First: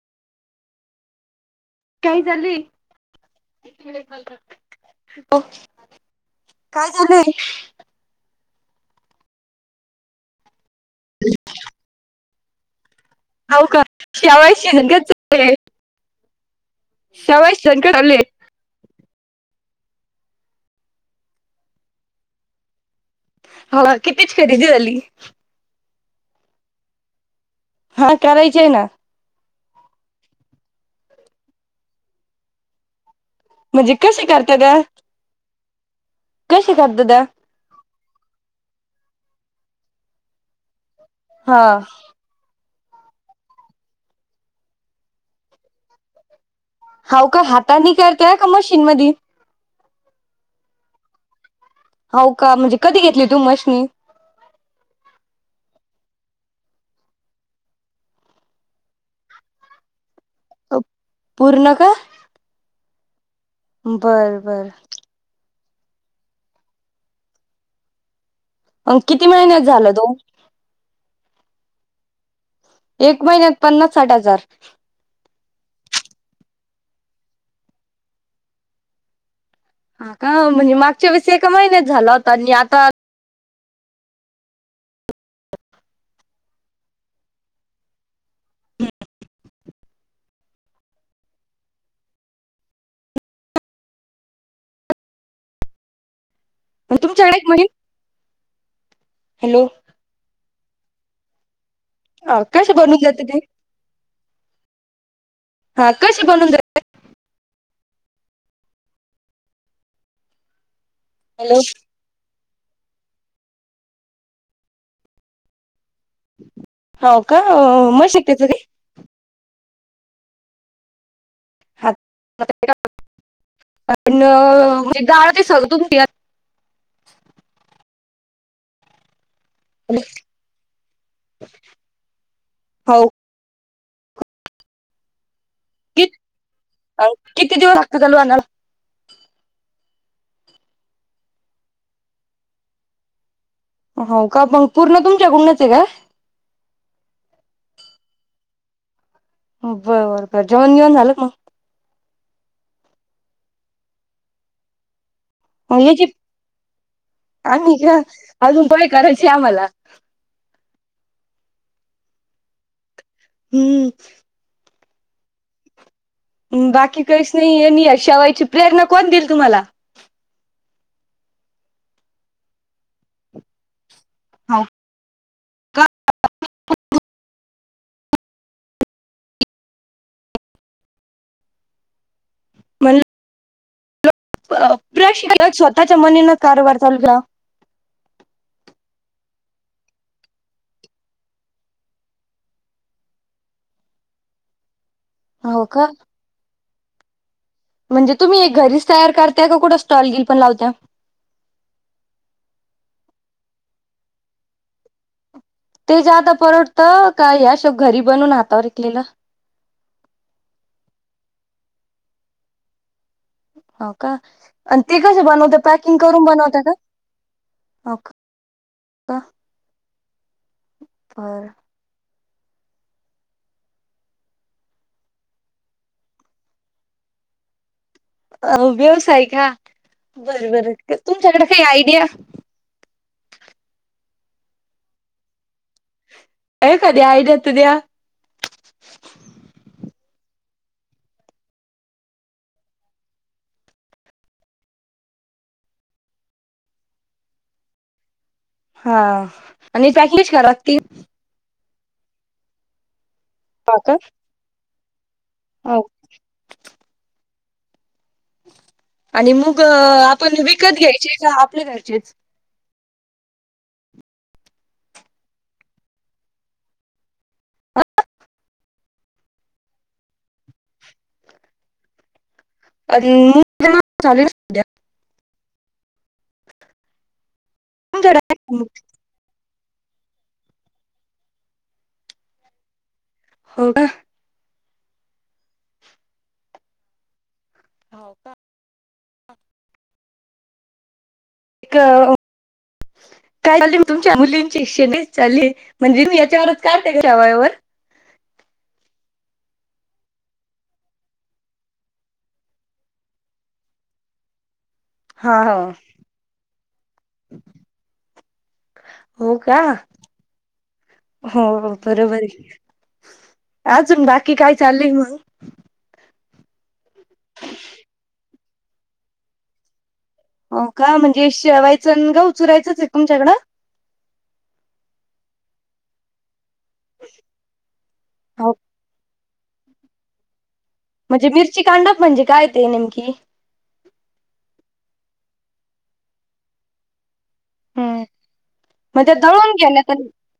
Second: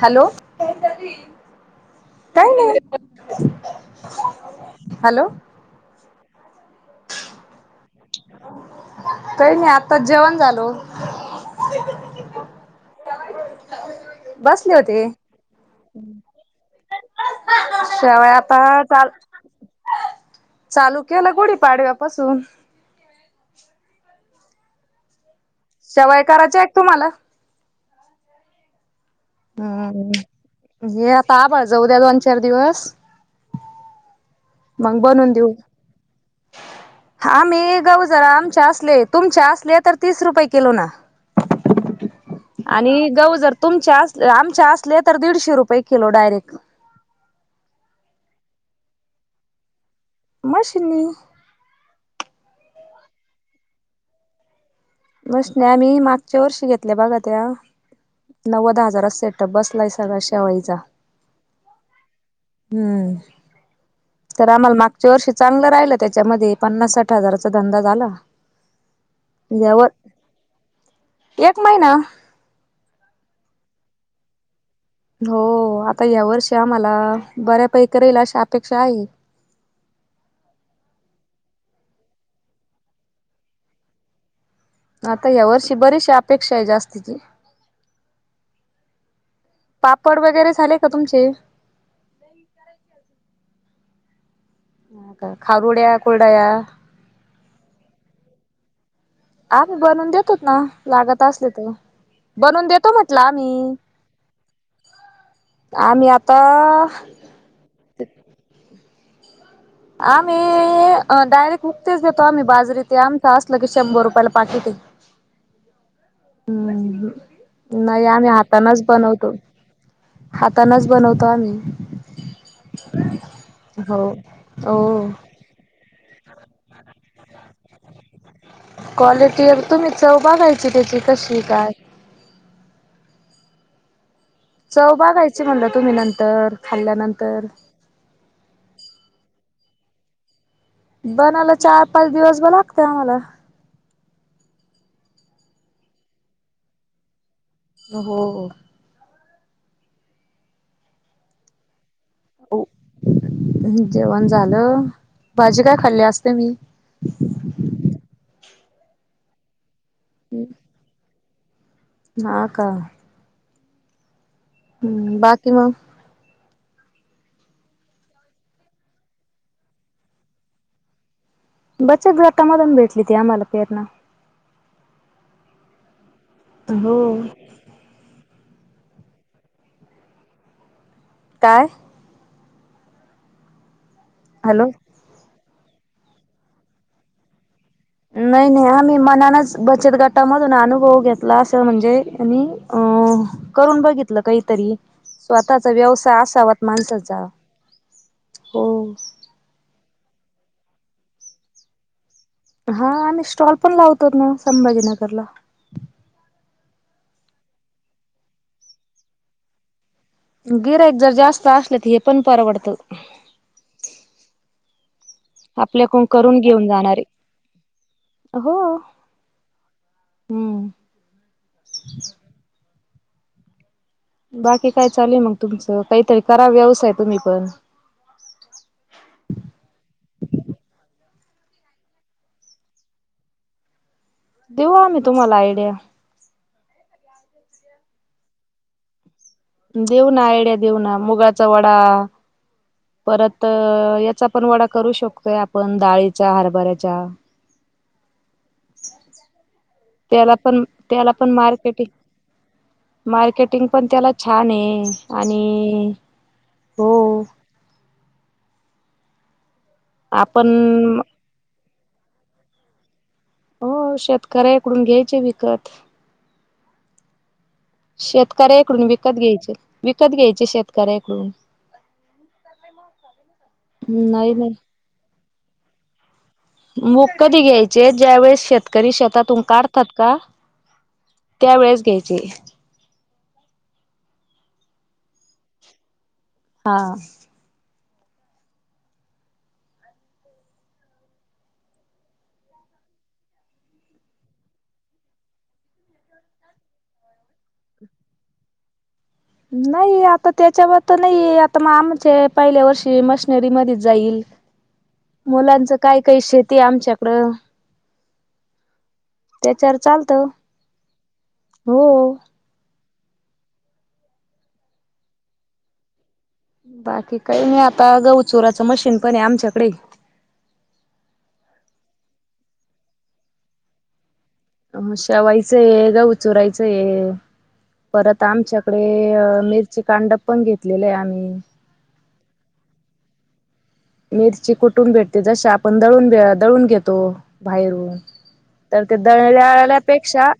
Hello. काय चालू काही ये? नाही हॅलो काय चालू ये? काही नाही आताच जेवण झालं बग हो का शेवाय बसले शिजन का होते शेवाय शिजन का चालले शिवाय आता चाल चालू केलं गुडी पाडव्या पासून हा कितीची खरेदी झाली. शेवाया करायच्या का तुम्हाला? हा करायची आहे ना हम्म, हे आता आभाळ जाउद्या दोन चार दिवस म्हणजे कसे करत्या ते? मग बनवून देऊ. कसे करता ते? आम्ही गहू जरा आमचे असले, तुमच्या असले तर तीस किलो ना हा. आणि गहू जर तुमच्या अस आमच्या असले तर दीडशे रुपये किलो डायरेक्ट. हाव का हातानी करत्या का मशीन मधी मशीननी. हो का म्हणजे कधी घेतली तुम्ही मशनी? मशीनि आम्ही मागच्या वर्षी घेतल्या बघा त्या नव्वद हजारात सेटअप बसलाय सगळा चा पूर्ण का हम्म बर तर बर आम्हाला माग च्या वर्षी चांगलं राहिलं त्याच्यामध्ये, पन्नास साठ हजाराचा धंदा झाला. अ किती महिन्यात यावर झाला तो? एक महिना. एक महिन्यात पन्नास साठ हजार. हो आता या वर्षी आम्हाला बऱ्यापैकी राहील अशी अपेक्षा आहे. हा का म्हणजे मागच्या वेळेस एका महिन्यात झाला होता. आणि आता आता ह्या वर्षी बरीचशी अपेक्षा आहे जास्तीची पापड वगैरे झाले का तुमचे? करायची अस- खारुड्या कुलड्या तुमच्याकडे एक महिन हॅलो आम्ही बनवून देतोत ना लागत असले तर बनवून कसे देतो बनून म्हटलं जाते ते आम्ही. हा आम्ही कसे आता बनून जाते [inaudible] आम्ही हॅलो डायरेक्ट उकतेच देतो आम्ही बाजरी तेे आमचं असलं की, शंभर रुपयाला पाकीटेय हम्म हो का नाही मस्त आम्ही त्याचं ते हातानाच बनवतो. हातानचं बनवतो आम्ही. हात [unintelligible] हो न.. अ.. ते हो गाळ ते [unintelligible] [inaudible] काॅलेजची एक तुम्ही चव बघायची त्याची कशी काय? होव. चव बागायची म्हणलं तुम्ही कि नंतर, खाल्ल्यानंतर. किती [unintelligible] बनाला चार-पाच दिवस ब लागतय आम्हाला. हो का मंग पूर्ण तुमच्या तुमच्याकडूनचंय काय? हो. बरं बरं काय जेवण बिवन झालं का मग? हो. जेवाण झालं, भाजी काय मग खाल्ली याची आज त्यांनी? आम्ही जा आजून पोहे करायचे आम्हाला. हम्म. हा का. हम्म. हम्म, बाकी मग? बाकी कईच नईये अन् अशा वेळची प्रेरणा कोण दील तुम्हाला? बचत गटामधून भेटली ती आम्हाला प्रेरणा. हाव का [unintelligible] हो. काय? म्हणलं ल हॅलो प प्रश्न स्वतःच्या मनीन कारभार चालू द्या. नाई नाई, आम्ही मनानंचं बचत गटामधून आनुभव घेतला असं म्हणजे आणि अ करून बघितलं कईतरी हो स्वतःचा का व्यवसाय असावात माणसाचा. म्हणजे तुम्ही हो घरीचं तयार करताय का कुठं स्टॉलगिल पण लावत्या? हा आम्ही स्टॉल पण लावतोत ना, संभाजीनगरला. ते जे आता परवडतं का हे आश घरी बनून हातावर विकलेलं? गिरायीक जर जास्त आसलं तर हे पण परवडतं. हाव का? अन् ते कस बनवत्या पॅकिंग आपल्याकडून करून बनवत्या घेऊन का? जाणारे हो हो. हम्म. बर. बाकी काय चालूय मंग तुमचं? काईतरी करा व्यवसाय तुम्ही पण. अ व्यवसाय का? बरं बरं तुमच्याकडे काही आयडिया? देऊ आम्ही तुम्हाला आयडीया. ए कधी आईडीया त द्या. देऊ ना आयडिया देऊ ना, मुगाचा वडा परत याचा पण वडा करू शकतोय आपण डाळीच्या, हरभऱ्याच्या [inaudible] हा आणि पॅकेज त्याला ले पण घरातील त्याला पण मार्केटिंग, मार्केटिंग हो पण का त्याला छानये. हो आणि हो. आणि मुग आपण विकत आपण घ्यायची का, आपल्या घरचेचं? हो शेतकऱ्याकडून घ्यायचे विकत. शेतकऱ्याकडून विकत घ्यायचे. विकत घ्यायचे शेतकऱ्याकडून, चालेल नाही नाही. सध्या मुग कधी घ्यायचे, ज्या तुमच्याकडे आहे वेळेस का मग? शेतकरी शेतातून काढ तात का त्यावेेळेस घ्यायचे. हो का? हा हो का? एक काय चालेल तुमच्या मुलींची श्षे नाही चाले म्हणजे मी याच्यावरच काढतेच्या वयावर? नाही, आता त्याच्यावर तर नाही आता मग आमच्या पहिल्या वर्षी मशनरी मधी जाईल. हा हो. मुलांचं काय, काय शेती हाय आमच्याकडं. हो का? त्याच्यावर चालतं हो हो बरोबर हेय अजून बाकी काय? चालय मग? बाकी काही नाही आता, गहु चुराचं मशीन पण आहे आमच्याकडे. हो का? म्हणजे शेवायचं गहू चुरायचंच एक तुमच्याकडं? अ म शेवायच गहू चूराय चे, परत हो आमच्याकडे मिरची कांडप पण घेतलेले हाय म्हणजे आम्ही. मिरची कांडप म्हणजे काय ते नेमकी? मिरची कुठून भेटते जश आपण दळून भ दळून घेतो. बाहेरून हं. तर ते मग त्या दळून घेण्या दळल्याल्यापेक्षा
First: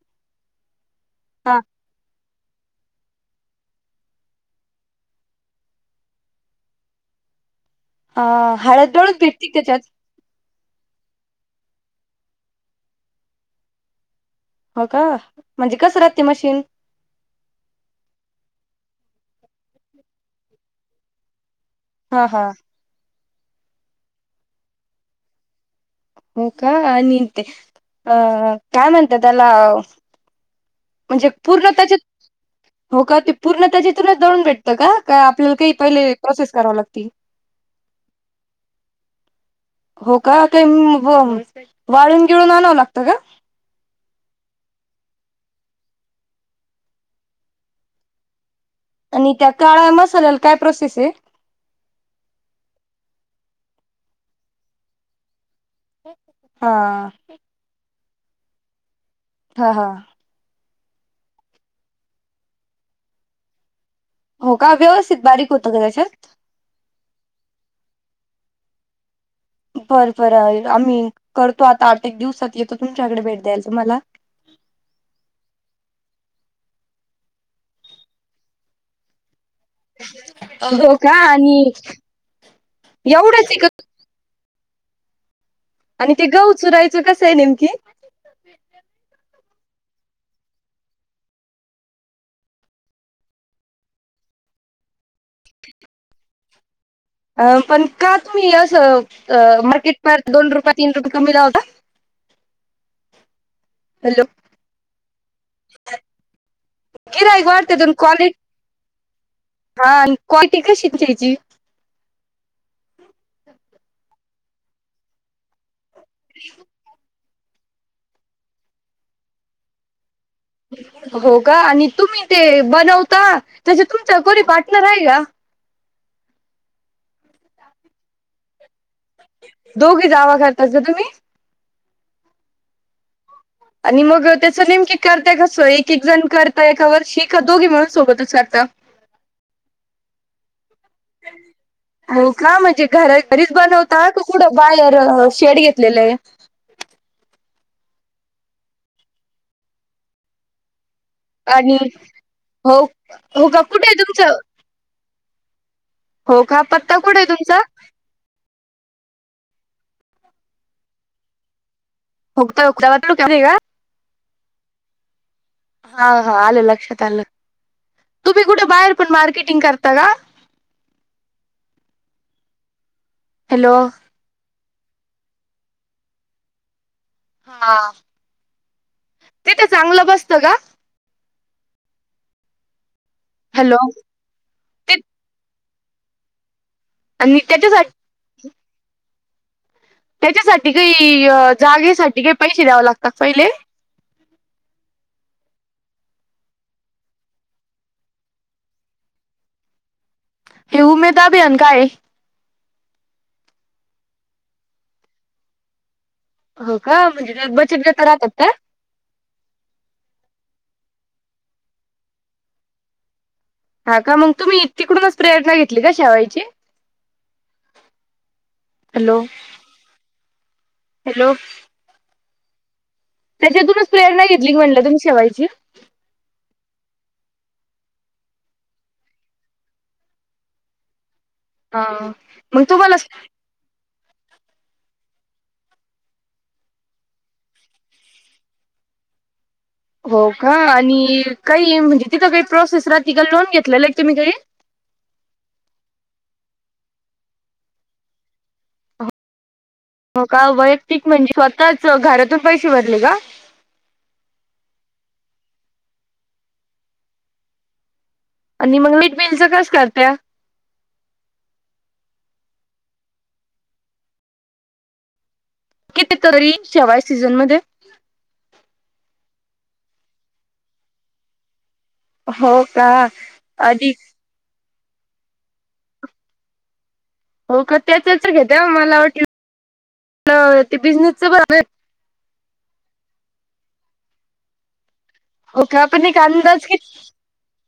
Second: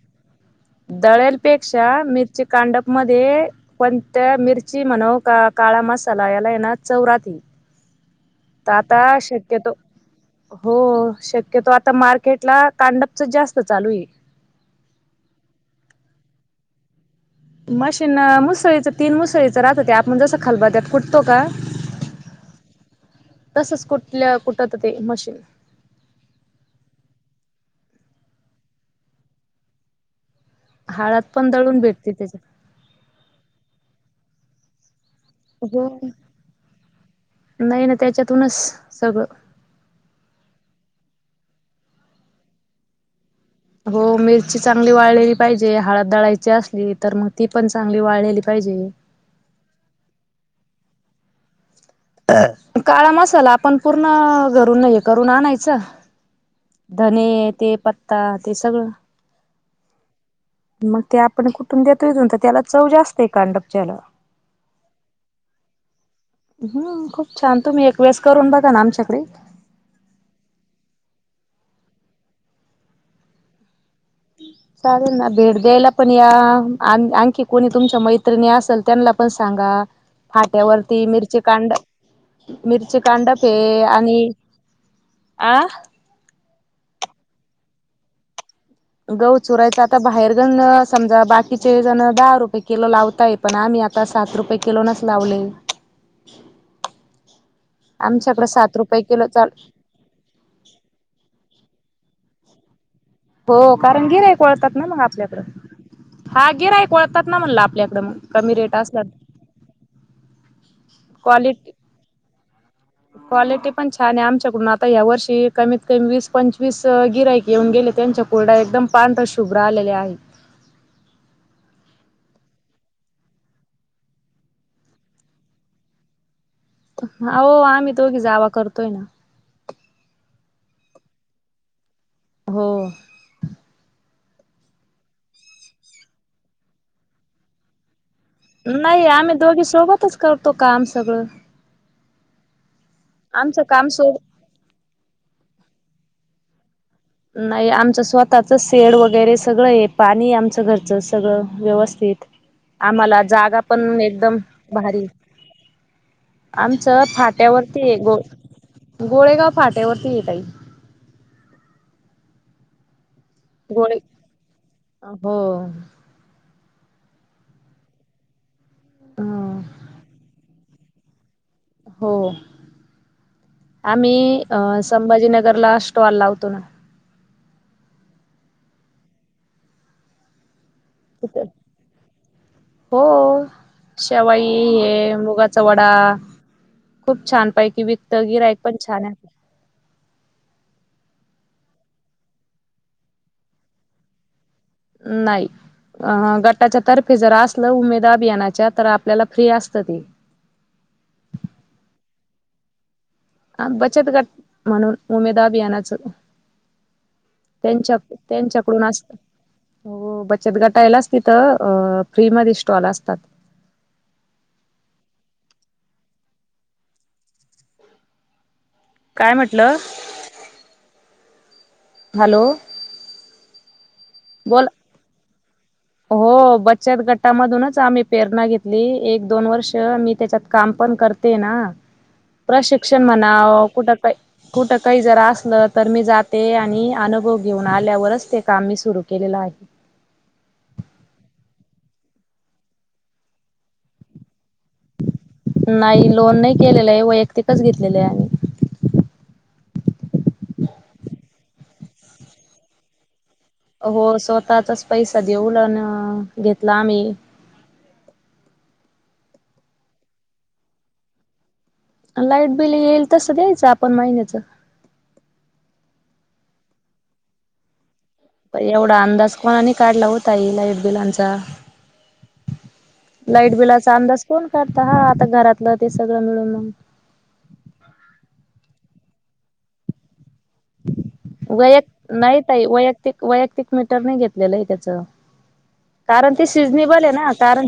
हां दळ्यालपेक्षा मिरची कांडप मध्ये कोणत्या मिरची म्हणव काळा मसाला याला येणार चौ राती. हा, हळद दळून भेटती त्येच्यात? हो शक्यतो आता मार्केटला, कांडपच जास्त चालूय हो का? म्हणजे कसं राहते मशीन? मशीन मुसळीचं तीन मुसळीचं राहत त्या, आपण जसं खालबत्यात कुटतो का हा हा तसच कुठल्या, कुठत ते मशीन हो का? आणि ते, अह काय म्हणतात त्येला? हाळात म्हणजे पण पूर्ण दळून त्येच्यात भेटते त्याच्यात हो का ते पूर्ण त्याची तुला दळून भेटतं का? का काही, काही हो पहिले कोशिश कराव लागती नाही ना त्याच्यातूनच सगळं हो का? ते वाळून गिळून आणावं लागतं का? हो मिरची चांगली वाळलेली पाहिजे, हळद दळायची असली तर मग ती पण चांगली वाळलेली पाहिजे. आणि त्या काळ्या मसाल्याला काय प्रोसेस हे? काळा मसाला आपण पूर्ण घरून हे करून आणायचा हा धने ते पत्ता ते सगळं. हा हा मग ते आपण कुठून देतो का त्याला चव जास्त आहे कांडपच्याला हो का, व्यवस्थित बारीक होतं का त्याच्यात? हम, खूप छान तुम्ही एक वेळेस करून बघा ना आमच्याकडे. बरं बरं आम्ही, करतो आता आठ एक दिवसात येतो तुमच्याकडे भेट द्यायलाच तुम्हाला [unintelligible] चालेल ना भेट द्यायला पण या, आणखी कोणी तुमच्या मैत्रिणी असेल त्यांना पण सांगा. हो फाट्यावरती का मिरची आणि कांड, मिरची एवढंच कांडपे आहे का आणि आ आणि ते गहू चूरायच, कसं आहे नेमकी? गहू चुरायचं आता बाहेरगण, समजा बाकीचे जण दहा रुपये किलो लावतायेत पण आम्ही आता, सात रुपये किलोनच लावले. पण का? आमच्याकडे तुम्ही सात रुपये किलो चाल असं मार्केटपार दोन रुपये, तीन रुपये कमी लावता? हो कारण हॅलो गिर्हाईक वळतात ना, मग आपल्याकडे. हा गिऱ्हाईक वळतात ना गिराईक म्हणलं वाढते पण आपल्याकडं मग, क्वालिटी कमी रेट असला हा आणि क्वालटी कशी आहे त्याच्या हेची? क्वालिटी क्वालिटी पण छान आहे. आमच्याकडून आता, या वर्षी कमीत कमी वीस पंचवीस गिरायईक येऊन गेले. त्यांच्या कोरडया, एकदम पांढर शुभ्र आलेल्या आहे. हो का? आणि तुम्ही ते बनवता, तसं तुमचं कोणी पार्टनर आहे का? हा हो! आम्ही दोघी जावा करतोय ना. दोघी जावा करतात का तुम्ही? हो. आणि मग त्याचं नेमके, करताय कसं? एक एक जण करताय एका वर्षी? का दोघी मिळून सोबतच कर नाही. आम्ही दोघी, सोबतच करतो काम सगळं. हो का? म्हणजे घर घरीच आमचं काम बनवता सोड का? कुठं बाहेर शेड घेतलेलं आहे? नाही, आमचं स्वतःचं शेड वगैरे सगळं आहे. पाणी आमचं घरचं अस सगळं आणि व्यवस्थित, हो आम्हाला हो जागा का कुठे आहे पण तुमचं? एकदम भारी हो का पत्ता आमचं कुठे आहे तुमचा? फाट्यावरती एक गो, गोळेगाव फाट्यावरती एक आहे. [unintelligible] गोळे, हो. हा हा, आलं लक्षात आलं. तुम्ही कुठे बाहेर पण, मार्केटिंग करता का? हो! हॅलो आम्ही अ संभाजीनगरला, स्टॉल लावतो ना! हा! तिथे चांगलं बसत का? कुठं? हो! हॅलो! शेवाई, ते हे मुगाचा वडा खूप आणि छान पैकी त्याच्यासाठी विक तिथं गिर्हाईक पण छान आहे. त्याच्यासाठी गं ही, जागे साठी हे पैसे द्यावे लागतात पहिले? नाही. अ गटाच्या तर्फे जर असलं उमेद अभियानाच्या, तर आपल्याला फ्री असतं ती! हे उमेद अभियान काय आहे? हा बचत गट म्हणून, उमेदा अभियानाचं. हो का म्हणजे त्यात बचत त्यांच्या गट राहतात का? त्यांच्याकडून असतं. हो बचत गटायलाच तिथं, अ फ्री मधे स्टॉल असतात. हा का? मग तुम्ही तिकडूनच, प्रेरणा घेतली का शेवायची? हॅलो काय म्हटलं? हॅलो! हॅलो! त्याच्यातूनच प्रेरणा घेतली का, बोल म्हणलं तुम्ही शेवायची? हो बचत गटामधूनच, आम्ही प्रेरणा घेतली. एक, दोन वर्ष मी त्याच्यात काम पण कर ते ना. हा मग तुम्हाला प्रशिक्षण म्हणाव कुठं काही कुठं काही जर असलं, तर मी जाते. आणि अनुभव घेऊन आल्यावरच, ते काम मी सुरू केलेलं आहे. हो का? आणि काही म्हणजे तिथं काही प्रोसेस राहती का? लोन घेतलेला आहे का तुम्ही काही? नाही, लोन नाही केलेला आहे. वैयक्तिकच घेतलेलं आहे आम्ही. हो का वैयक्तिक म्हणजे स्वतःच घरातून पैसे भरले का? हो स्वतचाच पैसा देऊन अन घेतला आम्ही! आणि मग मीट बिलच कस करत्या! !. लाईट बिल येईल तसं द्यायचं, आपण महिन्याचं? किती तरी शेवाय सीझन मध्ये? पन एवढा अंदाज कोणाने काढला होता ओ ताई लाईट बिलांचा! हो का लाईट बिलाचा अधिक अंदाज कोण काढता हा आता घरातलं ते सगळं मिळून मग! हो का त्याचच घेत द्या मला वाट ते बिझनेसच ब! नाहीताई वैयक्तिक वैयक्तिक मीटर नाही घेतलेलं आहे त्याचं! ! हो का पण एक कारण ते अंदाज किती सिझनेबल आहे ना कारण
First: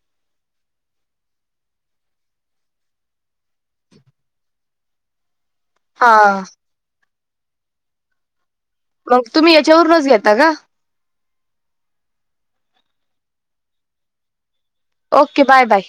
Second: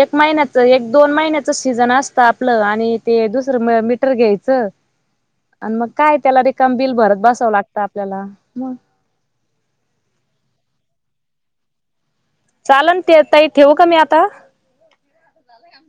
एक महिन्याच एक दोन महिन्याच सीजन असतं आपलं आणि ते दुसरं मीटर घ्यायचं आणि मग काय हा त्याला रिकाम बिल भरत बसावं लागतं आपल्याला मग मग तुम्ही याच्यावरूनच घेता का चालन ते ताई ठेवू का मी आता ओके बाय बाय